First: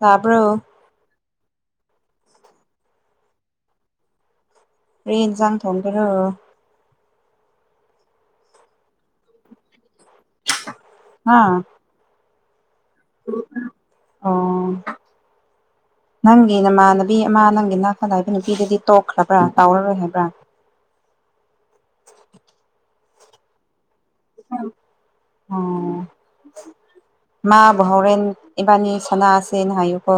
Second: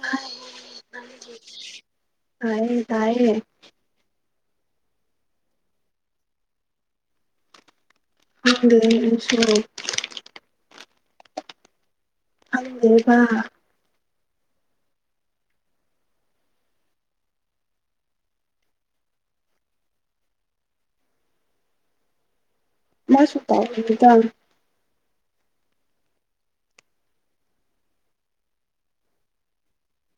ꯇꯥꯕ꯭ꯔꯣ ꯇ ꯇꯥꯏꯔꯦꯦ ꯦꯟ ꯆꯥꯡ ꯊꯪꯗꯔꯣ ꯍ ꯑꯥ ꯑꯣ [unintelligible] ꯅꯪꯒꯤ ꯅꯃꯥꯟꯅꯕꯤ ꯑꯃ ꯅꯪꯒꯤꯅꯥ ꯐꯅꯥꯏꯕ ꯅꯨꯄꯤꯗꯨꯗꯤ ꯇꯣꯛꯈ꯭ꯔꯕ꯭ꯔꯥ ꯇꯥꯎꯔꯔꯣꯏ ꯍꯥꯏꯕ꯭ꯔꯥ [unintelligible] ꯃꯥꯁꯨ ꯇꯥꯎꯗ ꯃꯥ ꯕꯥꯎꯣꯔꯦꯟ ꯏꯕꯥꯅꯤ ꯁꯅꯥꯁꯦꯅ ꯍꯥꯏꯌꯨꯀꯣ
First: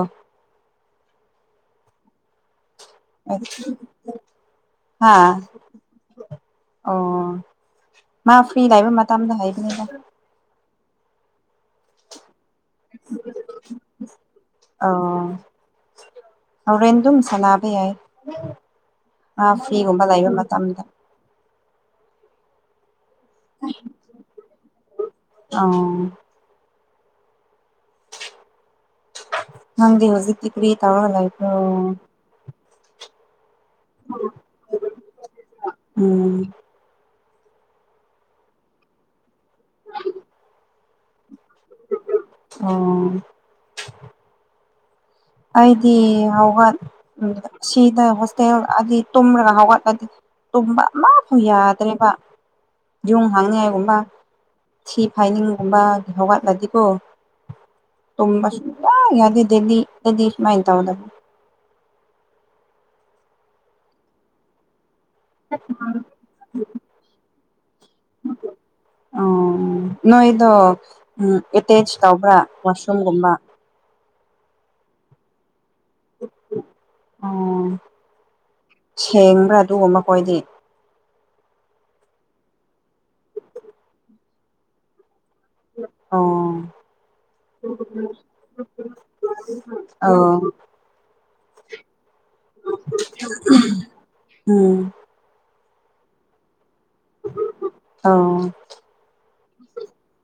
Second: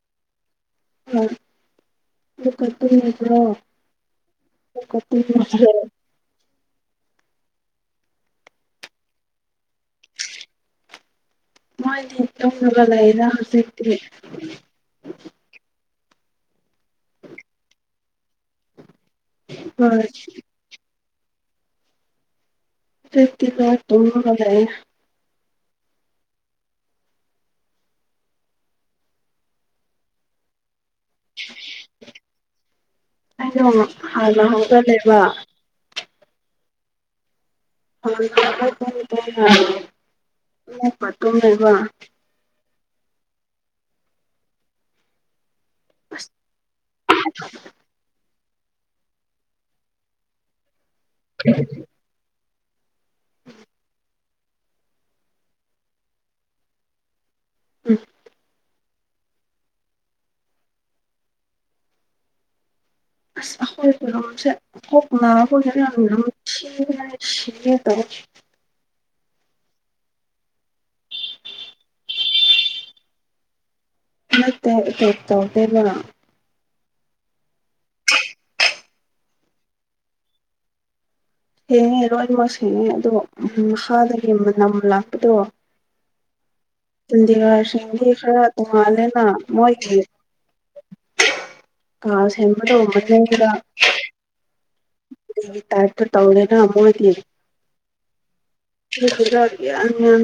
ꯍꯣꯏ ꯑꯃꯨꯛꯀ ꯇꯨꯝꯃꯕ꯭ꯔꯣ ꯑꯃꯨꯛꯀ ꯍꯥꯥ ꯇꯨꯝꯃꯕ꯭ꯔꯣ ꯑꯣ ꯃꯥ ꯐ꯭ꯔꯤ ꯂꯥꯛꯕ ꯃꯇꯝꯗ ꯍꯥꯏꯕꯅꯤꯗ ꯃꯥꯥꯏꯗꯤ ꯏ ꯂꯒꯗꯗ ꯍꯧꯖꯤꯦ ꯏꯦ ꯍꯔꯦꯟꯗꯨꯝ ꯁꯥꯟꯅꯥꯕ ꯌꯥꯏ ꯑ ꯐ꯭ꯔꯤꯒꯨꯝꯕ ꯍꯣꯏ ꯂꯩꯕ ꯃꯇꯝꯗ ꯁꯇꯀ ꯊꯦ ꯑ ꯅꯪꯗꯤ ꯍꯖꯤꯛꯇꯤ ꯀ꯭ꯔꯤ ꯇꯥꯔ ꯂꯥꯏꯐ ꯑꯩꯅꯣ ꯍꯥꯟꯅ ꯍꯧꯔ ꯂꯩꯕ ꯎꯝ ꯍ ꯄꯠꯇꯅꯦꯕ ꯑꯣ ꯑꯩꯗꯤ ꯑꯁ ꯍꯧꯒꯠ ꯁꯤꯗ ꯦꯜ ꯑꯗꯨꯗꯤ ꯇꯨꯝꯔꯒ ꯍꯧꯒꯠꯂꯗꯤ ꯇꯨꯝꯕ ꯑꯃꯐꯥꯎ ꯌꯥꯗ꯭ꯔꯦꯕ ꯌꯣꯡ ꯍꯥꯡꯅꯤꯉꯥꯏꯒꯨꯝꯕ ꯁꯤ ꯐꯥꯏꯅꯤꯡꯒꯨꯝꯕ ꯍꯧꯒꯠꯂꯗꯤꯀꯣ ꯎꯝ ꯇ ꯁ ꯌꯥꯗꯤ ꯗꯦꯗꯤ ꯅꯗꯤꯁ ꯃ ꯏꯟ ꯇ ꯑꯣꯗ ꯑ ꯍꯣꯏ ꯐ ꯉ ꯇ ꯑꯣ ꯅꯣꯏꯗꯣ ꯎ ꯑꯦꯇꯦꯆ ꯇꯧꯕ꯭ꯔꯥ ꯋꯥꯁꯔꯨꯝꯒꯨꯝꯕ ꯅꯠꯇ ꯀꯦ ꯇ ꯑꯣ ꯁꯦꯡꯕ꯭ꯔꯥ ꯑꯗꯨꯒꯨꯝ ꯃꯈ ꯑꯩ ꯃꯈꯣꯏꯗꯤ ꯁꯦꯡꯉꯦ ꯂꯣꯏꯅꯃꯛ ꯁꯦꯡꯉꯦ ꯑꯗꯣ ꯃꯈꯥ ꯅꯝ ꯂꯥꯛꯄꯗꯣ ꯑꯣ ꯆꯟꯗꯤꯒꯔꯁꯤꯡꯗꯤ ꯈꯔ ꯇꯣꯡꯉꯜꯂꯦꯅ ꯃꯣꯏꯈꯤ ꯑꯣ ꯀ ꯁꯦꯝ ꯁꯦꯝꯕꯗ ꯑꯣꯕꯗꯒ ꯎꯝ ꯇꯥꯏꯇ ꯇꯧꯔꯦꯅ ꯑꯃꯕ ꯂ ꯑꯣ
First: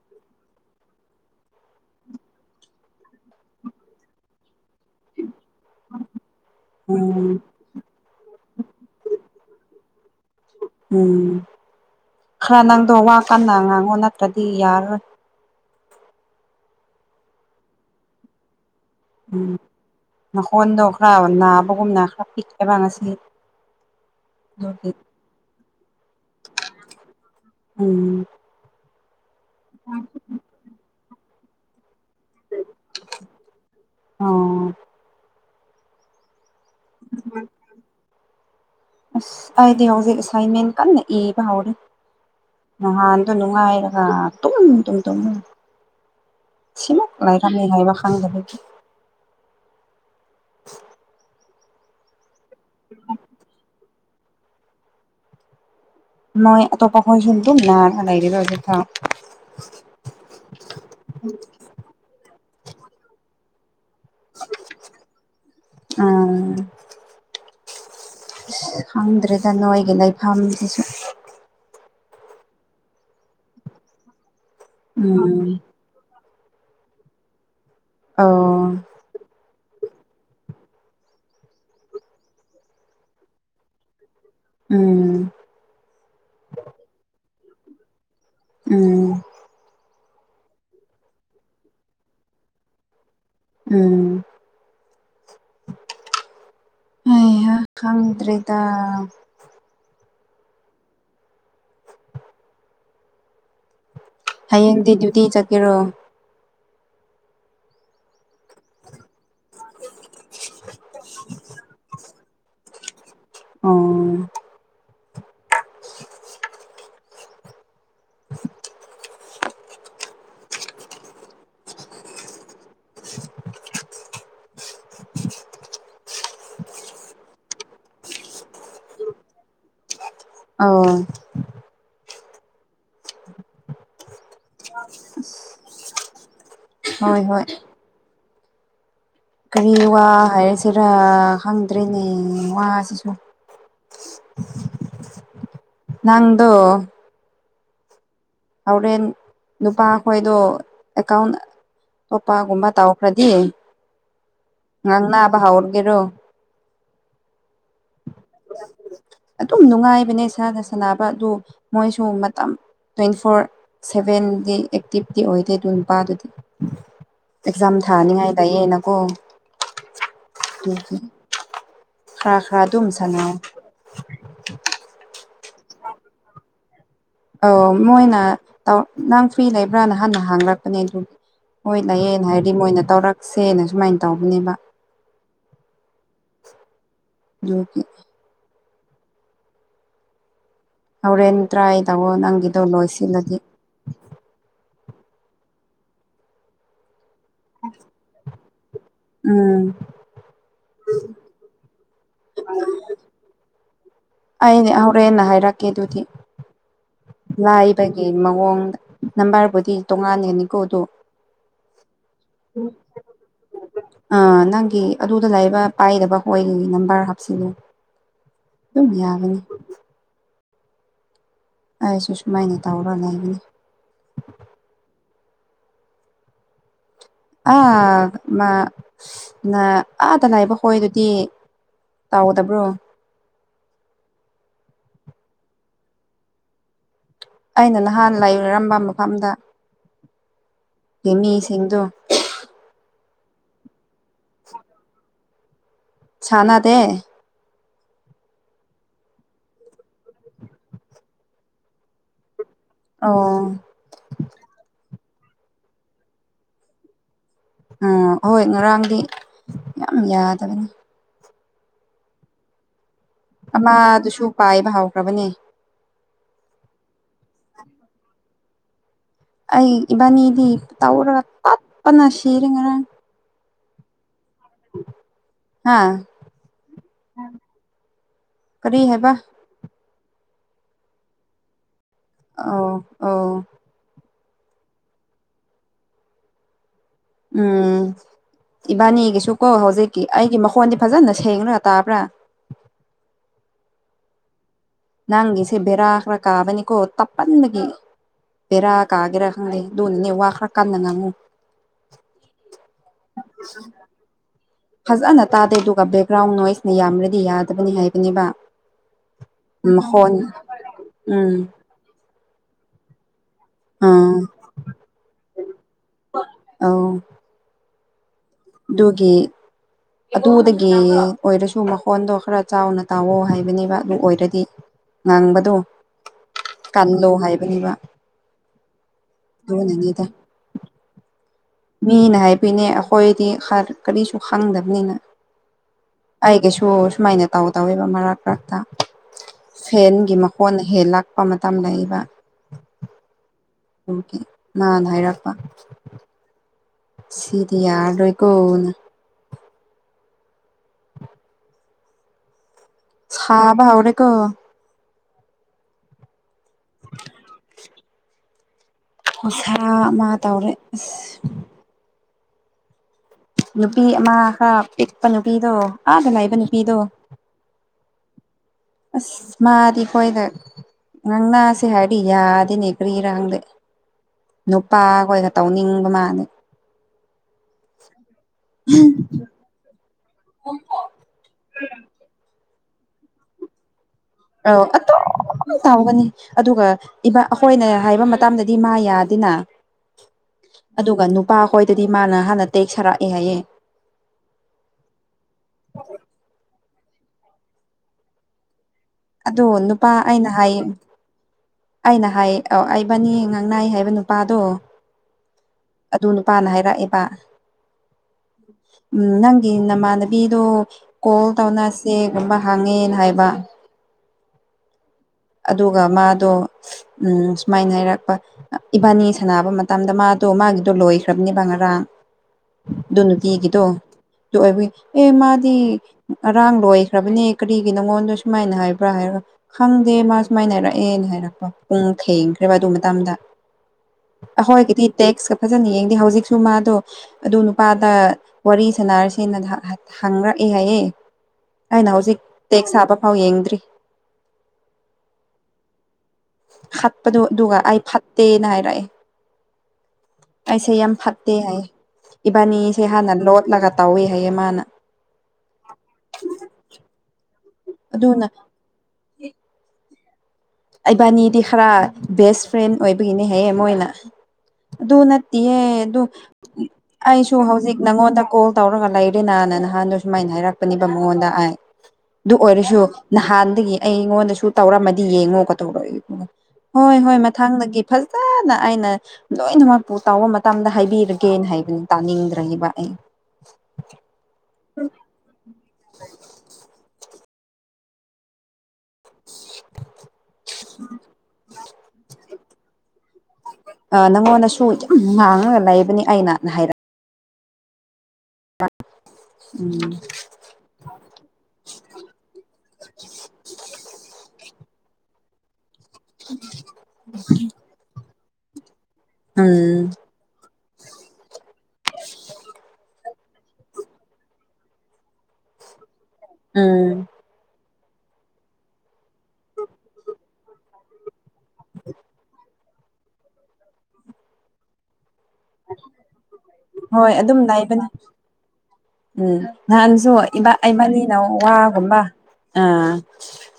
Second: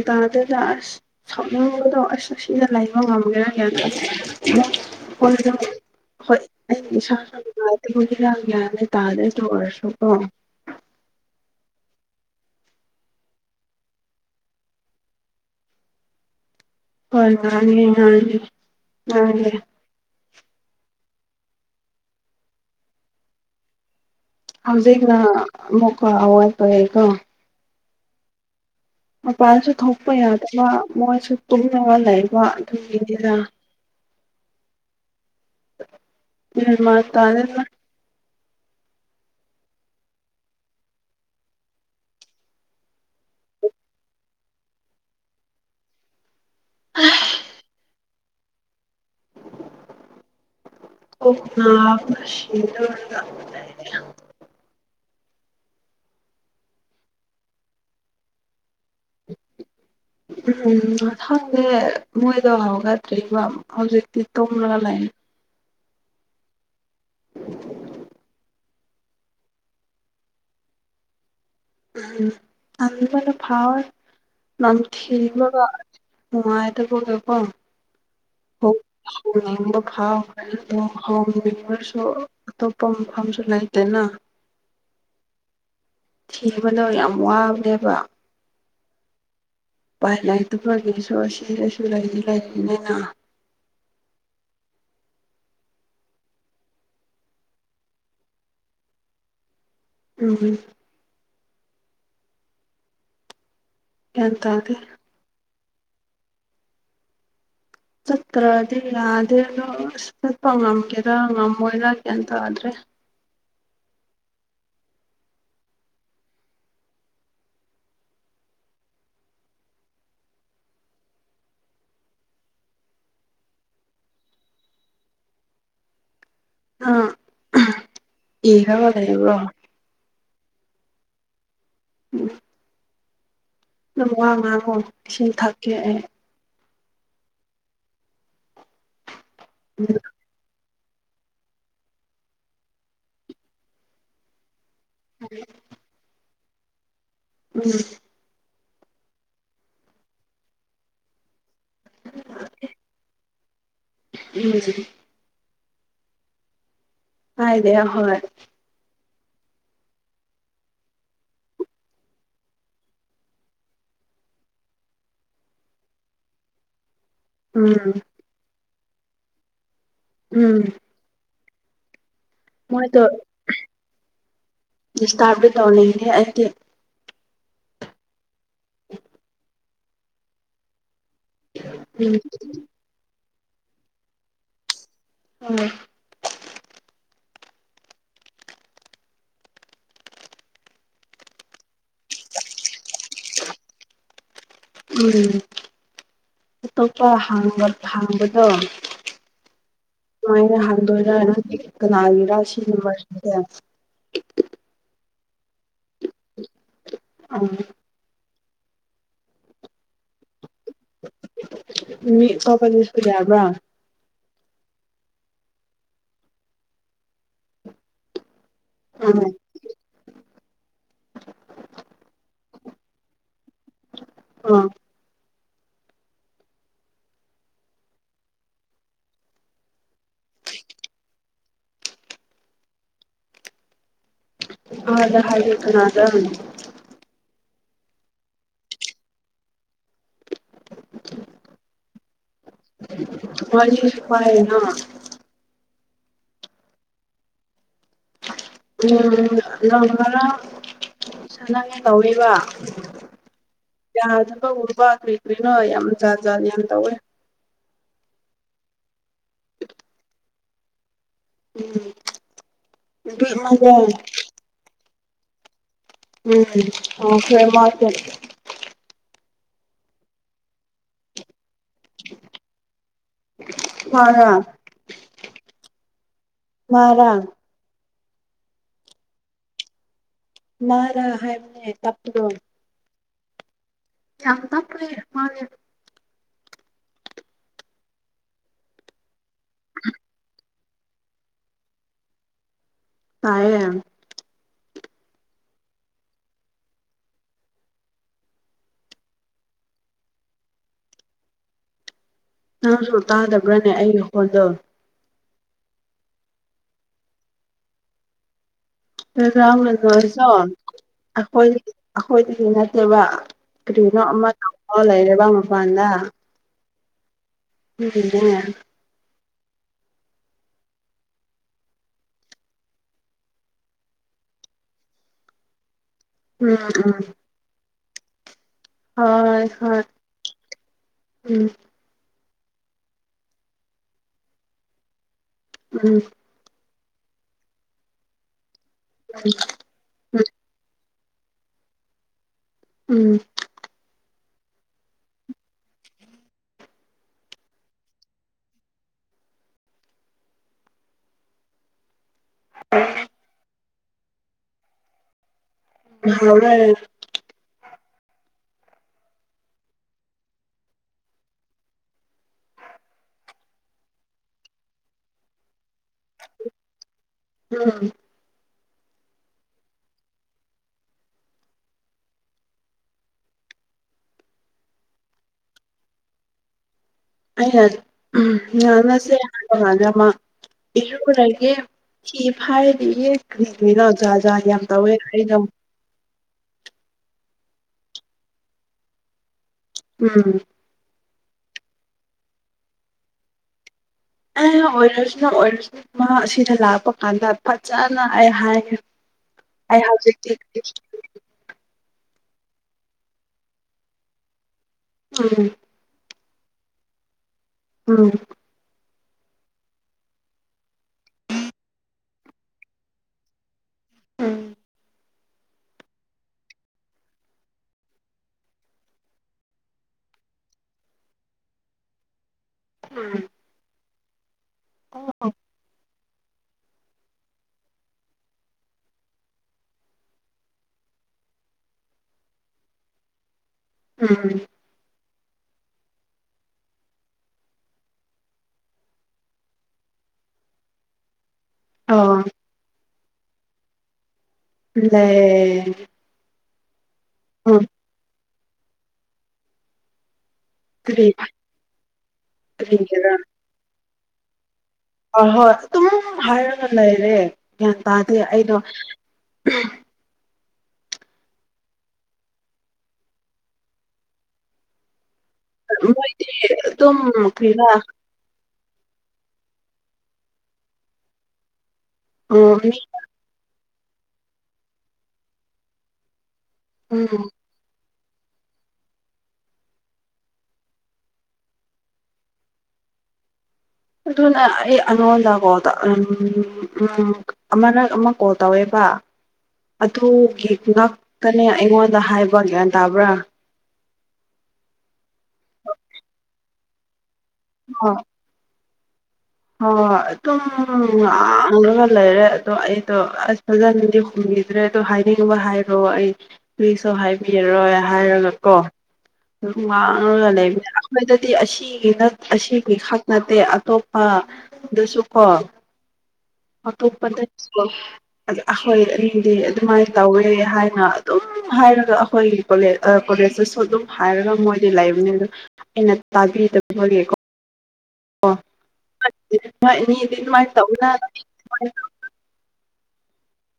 ꯇ ꯁꯤꯗ ꯑꯁ ꯁꯥꯎꯅꯤꯡꯕꯗꯣ ꯑꯁ ꯑꯁꯤꯗ ꯂꯩꯕ ꯉꯝꯒꯦꯔ ꯀꯦꯗꯁ ꯍꯣꯏ ꯍꯣꯏ ꯎꯝ ꯑꯩ ꯍꯔꯥꯡꯒ ꯇꯥꯔ ꯔꯁꯨ ꯑ ꯎꯝ ꯈꯔ ꯅꯪꯗꯣ ꯋꯥ ꯀꯟꯅ ꯉꯥꯡꯉꯨ ꯅꯠꯇ꯭ꯔꯗꯤ ꯌꯥꯔꯔꯣꯏ ꯍꯣꯏ ꯉ ꯉꯅꯤ ꯎꯝꯣꯟꯗ ꯈꯥ ꯅꯅꯥꯕꯒꯨꯝꯅꯅꯥ ꯈ ꯄꯤꯛꯥꯏꯕꯉꯁꯤ ꯍꯧꯖꯤꯛꯅ ꯃꯀ ꯑꯋꯥꯏ ꯀꯦꯀ ꯎꯝ ꯃꯄꯥꯟꯁꯨ ꯊꯣꯛꯄ ꯌꯥꯗꯕ ꯃꯣꯏꯁꯨ ꯇꯨꯝꯒ ꯕ ꯑꯗꯨꯝꯔ ꯑꯣ ꯎ ꯃꯥ ꯇꯔ ꯑꯁ ꯍꯥꯏꯗꯤ ꯍꯧꯖꯤꯛ ꯑꯦꯁꯥꯏꯟꯃꯦꯟ ꯀꯟꯅ ꯏꯕ ꯍꯧꯔꯦ ꯅꯍꯥꯟꯇ ꯅꯨꯡꯉꯥꯏꯔꯒ ꯇ ꯇꯨꯝ ꯇ ꯁꯤꯃ ꯂꯥꯏꯔ ꯂꯩ ꯍꯥꯏꯕ ꯈꯪꯖ ꯑꯗ ꯃꯣꯏ ꯇꯣ ꯀꯈꯣꯏ ꯁꯟꯇ ꯅ ꯏꯔꯤꯗꯖ ꯊ ꯎꯝ ꯃꯊꯥꯡꯁꯦ ꯃꯣꯏꯗꯣ ꯍꯧꯥꯎꯒꯠꯇ꯭ꯔꯤꯕꯔꯤꯕ ꯍꯧꯖꯤꯛꯇꯤ ꯇꯣꯔꯥ ꯂꯩꯥꯏ ꯑꯝ [inaudible] ꯈꯪꯗ꯭ꯔꯦꯗ ꯅꯣꯏꯒꯤ ꯂꯩꯐꯝꯗꯨꯁꯨ ꯎꯝ ꯃꯅ ꯐꯥꯎ ꯎꯝ ꯅꯝꯊꯤꯕꯒ ꯃꯥꯏꯇ ꯀ ꯀꯦꯄꯣ ꯑꯣ [inaudible] ꯁꯨ ꯑꯇꯣꯞꯄ ꯃꯐꯝꯁꯨ ꯂꯩꯇꯦꯅ ꯎꯝ ꯊꯤꯕꯗꯣ ꯌꯥꯝ ꯋꯥꯕꯅꯦꯕ ꯎꯝ ꯄꯥꯏ ꯂꯗꯨ ꯐꯁꯨ ꯑꯁꯤꯁꯨ ꯂꯩ ꯂꯅꯦ ꯎꯝ ꯑ ꯈꯪꯗ꯭ꯔꯦꯗ ꯎꯝ ꯒ꯭ꯌꯥꯟ ꯇꯥꯗꯦ ꯍꯌꯦꯡꯗꯤ ꯗ꯭ꯌꯨꯇꯤ ꯆꯠꯀꯦꯔꯣ ꯆꯠꯇ꯭ꯔꯗꯤ ꯌꯥꯗꯦ ꯑꯗꯣ ꯑꯁ ꯆꯠꯄ ꯉꯝꯒꯦꯔꯥ ꯉꯝꯃꯣꯏꯔꯥ ꯇꯥꯗ꯭ꯔꯦ ꯑꯣ ꯑ ꯄꯤꯒ꯭ꯔꯕ ꯂꯩꯔꯤꯕꯣ ꯑꯝ ꯎꯝ ꯑꯗꯨꯪ ꯋꯥ ꯉꯥꯡꯉꯣ ꯏꯁꯤꯡ ꯊꯛꯀꯦ ꯑꯩ ꯍꯣꯏ ꯍꯣꯏ ꯀꯔꯤ ꯎꯝ ꯋꯥ ꯍꯥꯏꯔꯁꯤꯔꯥ ꯈꯪꯗ꯭ꯔꯔꯤꯅꯦ ꯋꯥꯁꯤꯁꯨ [inaudible] ꯅꯪꯗꯣ ꯎꯝ ꯍꯣꯔꯦꯟ ꯅꯨꯄꯥꯈꯣꯏꯗꯣ ꯑꯦꯀꯥꯎꯟ ꯇꯣꯞꯄꯥꯒꯨꯝꯕ ꯇꯥꯎꯈ꯭ꯔꯗꯤ ꯎꯝ ꯉꯥꯡ ꯅꯥꯕ ꯍꯧꯥꯎꯔꯒꯦꯔꯣ ꯍꯥꯏꯗꯦ ꯍꯣꯏ ꯑꯗꯨꯝ ꯅꯨꯡꯉꯥꯏꯕꯅꯦ ꯏꯁꯥꯅ ꯁꯥꯟꯅꯕ ꯑꯗꯨ ꯃꯣꯏꯁꯨ ꯃꯇꯝ ꯇ꯭ꯋꯦꯟꯇꯤ ꯐꯣꯔ ꯁꯚꯦꯟꯒꯤ ꯑꯦꯛꯇꯤꯞꯇꯤ ꯑꯣꯏꯗꯦ ꯑꯗꯨ ꯅꯨꯄꯥꯗꯨꯗꯤ ꯑꯦꯛꯖꯥꯝ ꯎꯝ ꯊꯥꯅꯤꯡꯉꯥꯏꯗꯌꯦꯅꯀꯣ ꯎꯝ ꯈꯔ ꯈꯔ ꯑꯗꯨꯝ ꯃꯣꯏꯗꯣ ꯁꯅ ꯑꯥꯗ ꯇꯧꯅꯤꯡꯗꯦ ꯑꯩꯗꯤ ꯑꯧ ꯃꯣꯏꯅ ꯅꯪ ꯐ꯭ꯔꯤ ꯂꯩꯕ꯭ꯔꯥꯅ ꯍꯥꯟꯅ ꯍꯥꯡꯅꯛꯄꯅꯦ ꯑꯗꯨ ꯍꯣꯏ ꯎꯝ ꯂꯩꯥꯛꯑꯦꯅ ꯍꯥꯏꯗꯤ ꯃꯣꯏꯅ ꯇꯧꯔꯛꯁꯦꯅ ꯁꯨꯃꯥꯏꯅ ꯇꯧꯕꯅꯦꯕ ꯎꯝ [inaudible] ꯍꯣꯔꯦꯟ ꯇ꯭ꯔꯥꯏ ꯇꯧꯑꯣ ꯅꯪꯒꯤꯗꯣ ꯂꯣꯏꯁꯤꯜꯂꯗꯤ ꯎꯝ ꯑꯇꯣꯞꯄ ꯍꯥꯡꯕ ꯍꯥꯡꯕꯗꯣ ꯎꯝ ꯀꯃꯥꯏꯅ ꯍꯟꯗꯣꯏꯔ ꯅꯪꯒꯤ ꯀꯅꯥꯒꯤꯔ ꯁꯤꯒꯨꯝꯕꯁꯦ ꯑꯩꯅꯦ ꯇꯥꯛꯀꯦ ꯑꯗꯨꯗꯤ ꯎꯝ ꯉꯥꯏꯕꯒꯤ ꯃꯑꯣꯡ ꯅꯝꯕꯔꯕꯨꯗꯤ ꯇꯣꯉꯥꯟꯒꯅꯤꯀꯣ ꯑꯗꯨ ꯀꯈ ꯏꯁꯨ ꯌꯥꯕ꯭ꯔ ꯅꯪꯒꯤ ꯑꯗꯨꯗ ꯂꯕ ꯄꯥꯏꯗꯕ ꯍꯣꯏꯒꯤ ꯅꯝꯕꯔ ꯍꯥꯞꯆꯜꯂꯨ ꯑꯗꯨꯝ ꯎꯝ ꯌꯥꯒꯅꯤ ꯑꯩꯁꯨ ꯁꯨꯃꯥꯏꯅ ꯇꯧꯔ ꯂꯩꯒꯅꯤ ꯑꯥ ꯑꯥ ꯃꯥ ꯑꯥꯗ ꯂꯥꯛꯏꯕ ꯍꯣꯏ ꯑꯗꯨꯗꯤ ꯇꯥꯎꯒꯗꯕ꯭ꯔꯣ ꯑꯗ ꯍꯔ ꯀꯅꯥꯗ ꯑꯩꯅ ꯅꯍꯥꯟ ꯂꯩꯔꯔꯝꯕ ꯃꯐꯝꯗ ꯌꯦꯃꯤꯁꯤꯡꯗꯨꯣ ꯃꯥꯁꯨꯄꯥꯥꯏꯅ ꯁꯅꯥꯗ ꯎ ꯅꯪ ꯈꯔ ꯁꯅꯪꯉꯦ ꯇꯧꯔꯤꯕ ꯑꯣ ꯌꯥꯗꯅ ꯎꯕ ꯀꯔꯤ ꯀꯨꯔꯤꯅꯣ ꯌꯥꯝ ꯆꯖꯥ ꯆꯥ ꯌꯥꯝ ꯇꯧꯋꯦ ꯎ ꯍꯣꯏ ꯉꯔꯥꯡꯗꯤ ꯌꯥꯝ ꯌꯥꯗꯕꯅꯤ ꯎꯝ ꯅꯨꯄꯤ ꯑꯃꯗꯣ ꯑꯃꯗꯨꯁꯨ ꯄꯥꯏꯕ ꯍꯧꯈ꯭ꯔꯕꯅꯦ ꯎꯝ ꯑꯣ ꯐꯦ ꯃꯥꯦ ꯑꯩ ꯏꯕꯥꯅꯤꯗꯤ ꯇꯧꯔꯒ ꯇꯞꯄꯅ ꯁꯤꯔꯤ ꯉꯔꯥꯡ ꯍ ꯍꯥ ꯃꯔꯔ ꯀꯔꯤ ꯍꯥꯏꯦꯕ ꯃꯥꯔ ꯍꯥꯏ ꯑ ꯑ ꯌꯥꯝꯗ ꯐꯣꯏ ꯃꯥꯅꯦ ꯎꯝ ꯏꯕꯥꯅꯤꯒꯤꯁꯨ ꯀꯣ ꯍꯧꯖꯤꯛꯀꯤ ꯑꯩꯒꯤ ꯃꯈꯣꯟꯗꯤ ꯐꯖꯅ ꯁꯦꯡꯅꯒ ꯇꯥꯕ꯭ꯔꯥ ꯀꯑ ꯅꯪꯒꯤꯁꯦ ꯕꯦꯔꯥꯈ꯭ꯔ ꯀꯥꯕꯅꯤꯀꯣ ꯇꯞꯄꯟꯕꯗꯒꯤ ꯕꯔꯥ ꯀꯒꯦꯔ ꯈꯪ ꯂꯩ ꯗꯣꯅꯅꯦ ꯋꯥ ꯈꯔ ꯀꯥꯟꯅꯉꯉꯨ ꯅꯪꯁꯨ ꯇꯥꯗꯕ꯭ꯔꯥꯅꯦ ꯑꯩꯒꯤ ꯐꯣꯟꯗꯣ ꯐꯖꯅ ꯇꯥꯗꯦ ꯑꯗꯨꯒ ꯕꯦꯛꯒ꯭ꯔꯥꯎꯟ ꯅꯣꯏꯁꯅ ꯌꯥꯝ꯭ꯔꯗꯤ ꯌꯥꯗꯕꯅꯤ ꯍꯥꯏꯕꯅꯤꯕ ꯖꯥꯡꯅꯗꯔꯁꯨ ꯎꯝ ꯑꯩꯈꯣꯏ ꯑꯩꯈꯣꯏꯗꯗꯤ ꯅꯠꯇꯦꯕ ꯀꯔꯤꯅꯣ ꯑꯥ ꯑꯃ ꯇꯧ ꯂꯩꯔꯦꯕ ꯃꯄꯥꯟꯗ ꯑ ꯎꯝꯝ ꯑꯗꯨꯒꯤ [unintelligible] ꯑꯗꯨꯗꯒꯤ ꯑꯣꯏꯔꯁꯨ ꯃꯈꯣꯟꯗꯣ ꯈꯔ ꯆꯥꯎꯅ ꯇꯥꯎꯋ ꯍꯥꯏꯕꯅꯦꯕ ꯑꯗꯨ ꯑꯣꯏꯔꯗꯤ ꯉꯥꯡꯕꯗꯣ ꯀꯜꯂꯣ ꯍꯥꯏꯕꯅꯦꯕ ꯍꯣꯏ ꯍꯣꯏ ꯑꯗꯨꯅꯅꯤꯗ ꯎꯝ ꯃꯤꯅ ꯍꯥꯏꯕꯅꯦ ꯑꯩꯈꯣꯏꯗꯤ ꯀꯔꯤꯁꯨ ꯈꯪꯗꯕꯅꯤꯅ ꯑꯩꯒꯤꯁꯨ ꯁꯨꯃꯥꯏꯅ ꯇꯧ ꯇꯧꯋꯦꯕ ꯃꯔꯛ ꯃꯔꯛꯇ ꯁꯦꯟꯒꯤ ꯃꯈꯣꯟ ꯍꯦꯜ ꯂꯥꯛꯄ ꯃꯇꯝ ꯂꯩꯕ ꯎꯦ ꯅꯍꯥꯟꯅ ꯍꯥꯏꯔꯛꯄ ꯁꯤꯔꯤꯌꯥꯔꯦ ꯀꯣꯅ ꯁꯥꯕꯥꯎꯔꯦꯀꯣ ꯍꯕꯔ ꯈꯨꯁꯥ ꯑꯃ ꯇꯧꯔꯦ ꯑꯁ ꯅꯨꯄꯤ ꯑꯃꯒ ꯄꯤꯛꯄ ꯅꯨꯄꯤꯗꯣ ꯑꯥꯗ ꯂꯩꯕ ꯅꯨꯄꯤꯗꯣ ꯑꯁ ꯃꯥꯗꯤ ꯍꯣꯏꯗ ꯉꯪ ꯅꯁꯦ ꯍꯥꯏꯗꯤ ꯌꯥꯗꯦꯅꯦ ꯀ꯭ꯔꯤ ꯏꯔꯥꯡꯗꯦ ꯅꯨꯄꯥꯈꯣꯏꯒ ꯇꯧꯅꯤꯡꯕ ꯃꯥꯜꯂꯦ ꯑꯩꯅ ꯉꯥꯡꯅꯁꯦ ꯍꯥꯟꯅ ꯑꯃ ꯏꯔꯦ ꯁꯤꯤ ꯐꯥꯏꯗꯤ ꯌꯦꯔꯣ ꯖꯥꯠ ꯖꯥꯠ ꯌꯥꯝ ꯑ ꯇꯧꯋꯦ ꯇꯥꯎꯒꯅꯤ ꯑꯗꯨꯒ ꯏ ꯑꯩꯈꯣꯏꯅ ꯍꯥꯏꯕ ꯃꯇꯝꯗꯗꯤ ꯃꯥ ꯌꯥꯗꯦꯅ ꯎꯝ ꯅꯨꯄꯥ ꯍꯣꯏꯗꯗꯤ ꯃꯥꯅ ꯍꯥꯟꯅ ꯇꯦꯛ ꯁꯥꯔꯛꯑꯦ ꯍꯥꯏꯌꯦꯦ ꯑꯦ ꯑꯣꯏꯔꯁꯤꯅ ꯑꯣꯏꯔꯁꯤꯅ ꯑꯁꯤꯗ ꯂꯥꯛꯄ ꯀꯥꯟꯗ ꯐꯖꯅ ꯑꯩ ꯍꯥꯏꯈ꯭ꯔꯦ ꯑꯗꯣ ꯅꯨꯄꯥ ꯑꯩꯅ ꯍꯥꯏꯌꯦ ꯑꯩꯅ ꯍꯥꯏ ꯑ ꯑꯩꯕꯅꯤ ꯉꯥꯡꯅꯥꯏ ꯍꯥꯏꯕ ꯅꯨꯄꯥꯗꯣ ꯑꯝ ꯑꯗꯨ ꯅꯨꯄꯥꯅ ꯍꯥꯏꯔꯛꯑꯦꯕ ꯎꯝ ꯎꯝ ꯅꯪꯒꯤ ꯅꯃꯥꯟꯅꯕꯤꯗ ꯀꯣꯜ ꯇꯧꯅꯁꯦ ꯀꯨꯝꯕ ꯍꯥꯡꯉꯦꯅ ꯍꯥꯏꯕ ꯎꯝ ꯑꯗꯨꯒ ꯃꯥꯗꯣ ꯎ ꯁꯨꯃꯥꯏꯅ ꯍꯥꯏꯔꯛꯄ ꯏꯕꯥꯅꯤ ꯁꯥꯟꯅꯕ ꯃꯇꯝꯗ ꯃꯥ ꯑꯗꯣ ꯃꯥꯒꯤꯗꯣ ꯂꯣꯏꯈ꯭ꯔꯕꯅꯦꯕ ꯉꯔꯥꯡ ꯑꯗꯨ ꯅꯨꯡꯇꯤꯒꯤꯗꯣ ꯑꯗꯨꯕꯨꯏ ꯑꯦ ꯃꯥꯗꯤ ꯑꯔꯥꯡ ꯂꯣꯏꯈ꯭ꯔꯕꯅꯦ ꯀꯔꯤꯒꯤ ꯅꯉꯣꯟꯗ ꯁꯨꯃꯥꯏꯅ ꯍꯥꯏꯕ꯭ꯔꯥ ꯍꯥꯏꯔ ꯦ ꯃꯥ ꯁꯨꯃꯥꯏꯅ ꯍꯥꯏꯔꯛꯑꯦꯅ ꯍꯥꯏꯔꯛꯄ ꯄꯨꯡ ꯊꯦꯡꯈ꯭ꯔꯦꯕ ꯑꯗꯨ ꯃꯇꯗ ꯍꯣꯏ ꯀ ꯇꯦꯛꯁ ꯀ ꯐꯖꯅ ꯌꯦꯡꯗꯦ ꯍꯧꯖꯤꯛꯁꯨ ꯃꯥꯗꯣ ꯑꯗꯨ ꯅꯨꯄꯥꯗ ꯋꯥꯔꯤ ꯁꯅꯔꯁꯦꯅ ꯍꯪꯉꯛꯑꯦ ꯅ [inaudible] ꯑꯩꯅ ꯍꯧꯖꯤꯛ ꯎꯝ ꯑꯣ ꯇꯦꯛꯁ ꯍꯥꯞꯕ ꯐꯥꯎ ꯌꯦꯡꯗ꯭ꯔꯤ ꯑ ꯐꯠꯄꯗꯨ ꯑꯗꯨꯒ ꯑꯩ ꯐꯠꯇꯦꯅ ꯍꯥꯏꯔꯥꯏ ꯑꯩꯁꯦ ꯌꯥꯝ ꯀꯔꯤ ꯐꯠꯇꯦ ꯍꯥꯏꯌꯦ ꯏꯕꯥꯅꯤꯁꯦ ꯀꯔꯤꯒꯤꯔꯥ ꯍꯥꯟꯅ ꯂꯣꯠꯂꯒ ꯇꯧꯋꯦ ꯍꯥꯏꯌꯦꯦ ꯃꯥꯅ ꯍꯣꯏ ꯍꯣꯏ ꯑꯗꯨꯝ ꯍꯥꯏꯔꯒ ꯂꯩꯔꯦ ꯒ꯭ꯌꯥꯟ ꯇꯥꯗꯤ ꯑꯗꯨꯅ ꯑꯩꯗꯣ [inaudible] ꯑꯩꯕꯥꯅꯤꯗꯤ ꯈꯔ ꯕꯦꯁ ꯐ꯭ꯔꯦꯟ ꯑꯣꯏꯕꯒꯤꯅꯦ ꯍꯥꯏꯌꯦ ꯃꯣꯏꯅ ꯑꯗꯨ ꯅ ꯏꯌꯦ ꯑꯗꯨ ꯃꯣꯏꯗꯤ ꯑꯗꯨꯝ ꯑꯩꯁꯨ ꯀ꯭ꯔꯤꯔꯥ ꯍꯧꯖꯤꯛ ꯅꯪꯉꯣꯟꯗ ꯀꯣꯜ ꯇꯧꯔꯒ ꯂꯩꯔꯦꯅꯥꯅ ꯅꯍꯥꯟ ꯁꯨꯃꯥꯏꯅ ꯍꯥꯏꯔꯛꯄꯅꯦꯕ ꯃꯉꯣꯟꯗ ꯑ ꯑꯗꯨ ꯎꯝ ꯃꯤ ꯑꯣꯏꯔꯁꯨ ꯅꯍꯥꯟꯗꯒꯤ ꯑꯩꯉꯣꯟꯗꯁꯨ ꯇꯧꯔꯝꯃꯗꯤ ꯌꯦꯡꯉꯣꯀ ꯇꯧꯔꯛ ꯍꯣꯏ ꯍꯣꯏ ꯎꯝ ꯃꯊꯪꯗꯒꯤ ꯐꯖꯅ ꯑꯩꯅ ꯂꯣꯏꯅꯃꯛꯄꯨ ꯇꯥꯎꯕ ꯃꯇꯝꯗ ꯍꯥꯏꯕꯤꯔꯒꯦꯅ ꯍꯥꯏꯕꯅꯤ ꯇꯥꯅꯤꯡꯗ꯭ꯔꯦꯕ ꯑꯩ [inaudible] ꯑꯗꯨꯅ ꯑꯩ ꯑꯩꯉꯣꯟꯗꯀꯥꯎꯗ ꯎꯝ ꯑꯃꯅꯛ ꯑꯃ ꯀꯣꯜ ꯇꯧꯋꯦꯕ ꯑꯗꯨꯒꯤ ꯉꯥꯛꯇꯅꯦ ꯑꯩꯉꯣꯟꯗ ꯍꯥꯏ ꯀ꯭ꯌꯥꯟ ꯇꯥꯕ꯭ꯔꯥ ꯑ ꯅꯪꯉꯣꯟꯗꯁꯨ ꯌꯥꯝ ꯉꯥꯡꯉꯒ ꯂꯩꯕꯅꯤ ꯑꯩꯅ ꯍꯥꯏꯔꯛꯦ ꯍ ꯑ ꯍꯣꯏ ꯑꯗꯨꯝ ꯉꯥꯡꯉꯒ ꯂꯩꯔꯦ ꯑꯗꯣ ꯑꯩꯗꯣ ꯑꯁ ꯐꯖꯅꯗꯤ ꯈꯨꯝꯕꯤꯗ꯭ꯔꯦ ꯑꯗꯨ ꯍꯥꯏꯅꯤꯡꯕ ꯍꯥꯏꯔꯣ ꯑꯩ ꯄ꯭ꯂꯤꯁꯇ ꯍꯥꯏꯕꯤꯔꯔꯣꯏ ꯍꯥꯏꯔꯒ ꯀꯣ ꯎ ꯎꯝ ꯋꯥꯉ ꯂꯩꯕꯤ ꯑꯩꯈꯣꯏꯗꯗꯤ ꯑꯁꯤꯒꯤ ꯑꯁꯤꯒꯤ ꯈꯛ ꯅꯠꯇꯦ ꯑꯇꯣꯞꯄ ꯑꯗꯨꯁꯨꯀꯣ ꯎꯝ ꯑꯇꯣꯞꯄꯗꯁꯨ ꯑ ꯑꯩꯈꯣꯏ ꯑꯅꯤꯗꯤ ꯑꯗꯨꯃꯥꯏꯅ ꯇꯧꯋꯦ ꯍꯥꯏꯅ ꯑꯗꯨꯝ ꯍꯥꯏꯔꯒ ꯑꯩꯈꯣꯏꯒꯤ ꯀꯣꯂꯦ ꯀꯣꯂꯦꯖꯇꯁꯨꯣꯠ ꯑꯗꯨꯝ ꯍꯥꯏꯔꯒ ꯃꯣꯏꯗꯤ ꯂꯩꯕꯅꯤ ꯑ ꯍꯣꯏ ꯑꯗꯨꯝ ꯅꯥꯏꯕꯅꯦ ꯎꯝ ꯅꯣꯏ ꯅꯥꯟꯁꯨ ꯑꯅꯤꯗꯤ ꯑꯗꯨꯃꯥꯏꯅ ꯏꯕ ꯇꯧꯅ ꯑꯩꯃꯅꯤꯅ ꯋꯥꯒꯨꯝꯕ ꯑ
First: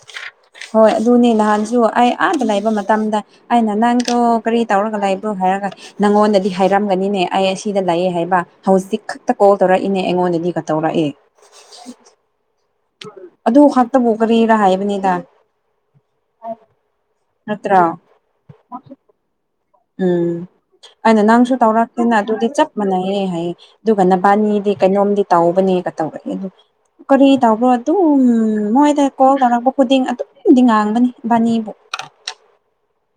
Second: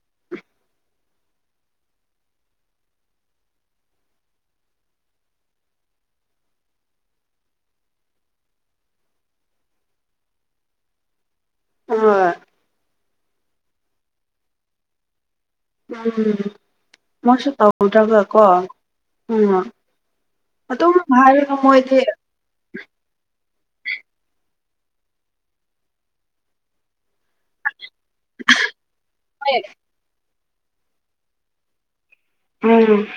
[inaudible] ꯍꯣꯏ ꯑꯗꯨꯅꯦ ꯅꯍꯥꯟꯁꯨ ꯑꯩ ꯑꯥꯗ ꯂꯩꯕ ꯃꯇꯝꯗ ꯑꯩꯅ ꯅꯪꯗꯣ ꯀꯔꯤ ꯇꯧꯔꯒ ꯂꯩꯕ꯭ꯔꯣ ꯍꯥꯏꯔꯒ ꯅꯪꯉꯣꯟꯗꯗꯤ ꯍꯥꯏꯔꯝꯒꯅꯤꯅꯦ ꯑꯩ ꯑꯁꯤꯗ ꯂꯑꯦ ꯍꯥꯏꯕ ꯍꯧꯖꯤꯛ ꯈꯛꯇ ꯀꯣꯜ ꯇꯧꯔ ꯏꯅꯦ ꯑꯩꯉꯣꯟꯗꯗꯤꯒ ꯇꯧꯔꯛꯑꯦ ꯑ ꯑꯗꯨ ꯈꯥꯛꯇꯕꯨ ꯀꯔꯤꯔ ꯍꯥꯏꯕꯅꯤꯗ ꯎꯝ ꯃꯁꯨ ꯅꯠꯇ꯭ꯔꯣ ꯇꯗ꯭ꯔꯒ ꯀꯣ ꯎꯝ ꯎꯝ ꯑꯗꯨꯝ ꯑꯩꯅ ꯅꯪꯁꯨ ꯍꯥꯏꯔꯒ ꯃꯣꯏꯗꯤ ꯇꯧꯔꯛꯇꯦꯅ ꯑꯗꯨꯗꯤ ꯆꯞ ꯃꯥꯟꯅꯩꯌꯦ ꯍꯥꯏꯌꯦ ꯑꯗꯨꯒ ꯅꯕꯥ ꯃꯤꯗꯤ ꯀꯩꯅꯣꯝꯗꯤ ꯇꯥꯎꯕꯅꯦꯒ ꯇꯧꯔꯅꯤ ꯀꯔꯤ ꯇꯕꯣ ꯑꯗꯨ ꯃꯣꯏꯗ ꯀꯣ ꯇꯧꯔꯛꯄ ꯈꯨꯗꯤꯡ ꯑꯗꯨ ꯗꯤ ꯉꯥꯡꯕꯅꯤ ꯕꯥꯅꯤꯕꯨ ꯎꯝ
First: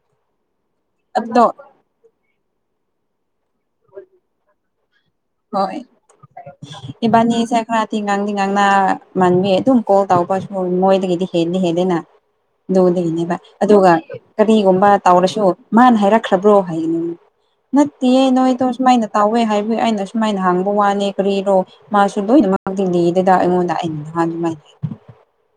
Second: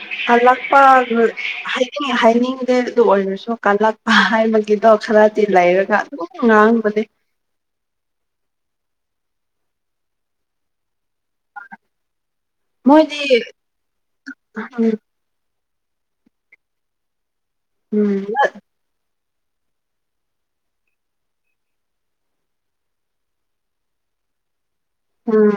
ꯂꯥꯛꯄ ꯑꯗꯣ ꯍꯥꯏꯅꯤꯡ ꯍꯥꯏꯅꯤꯡ ꯆꯦꯗꯨ ꯑꯣꯏꯔꯁꯨ ꯀꯜꯂꯛꯄ ꯍꯥꯏꯕꯒꯤꯗꯣ ꯈꯔꯗꯤ ꯍꯣꯏ ꯂꯩꯔꯒ ꯑꯗꯨꯝ ꯉꯥꯡꯕꯅꯦ ꯏꯕꯥꯅꯤ ꯁꯥꯏ ꯈꯔ ꯊꯤ ꯉꯥꯡꯗꯤ ꯉꯥꯡꯅ ꯃꯥꯟꯕꯤ ꯑꯗꯨꯝ ꯀꯣꯜ ꯇꯧꯕꯁꯨ ꯃꯣꯏꯗꯒꯤꯗꯤ ꯍꯦꯟꯗꯤ ꯍꯦꯟꯜꯂꯤꯅ ꯃꯣꯏꯗꯤ ꯑꯗꯨꯗꯨꯅꯦꯕ ꯑꯗꯨꯒ ꯎꯝ ꯀꯔꯤꯒꯨꯝꯕ ꯇꯧꯔꯁꯨ ꯃꯥꯅ ꯍꯥꯏꯔꯛꯈ꯭ꯔꯕ꯭ꯔꯣ ꯍꯥꯏꯅꯤꯡ ꯅꯠꯇꯦꯌꯦ ꯎꯝ ꯅꯣꯏꯗꯣ ꯁꯨꯃꯥꯏꯅ ꯇꯧꯋꯦ ꯍꯥꯏꯕꯒꯤ ꯑꯩꯅ ꯁꯨꯃꯥꯏꯅ ꯍꯥꯡꯕ ꯋꯥꯅꯦ ꯀꯔꯤꯅꯣ ꯃꯥꯁꯨ ꯂꯣꯏꯅꯃꯛꯛꯇ ꯂꯤꯗꯗ ꯑꯩꯉꯣꯟꯗ ꯑꯩꯅ ꯅꯍꯥꯟ ꯑꯗꯨꯃꯥꯏꯅ ꯎꯝ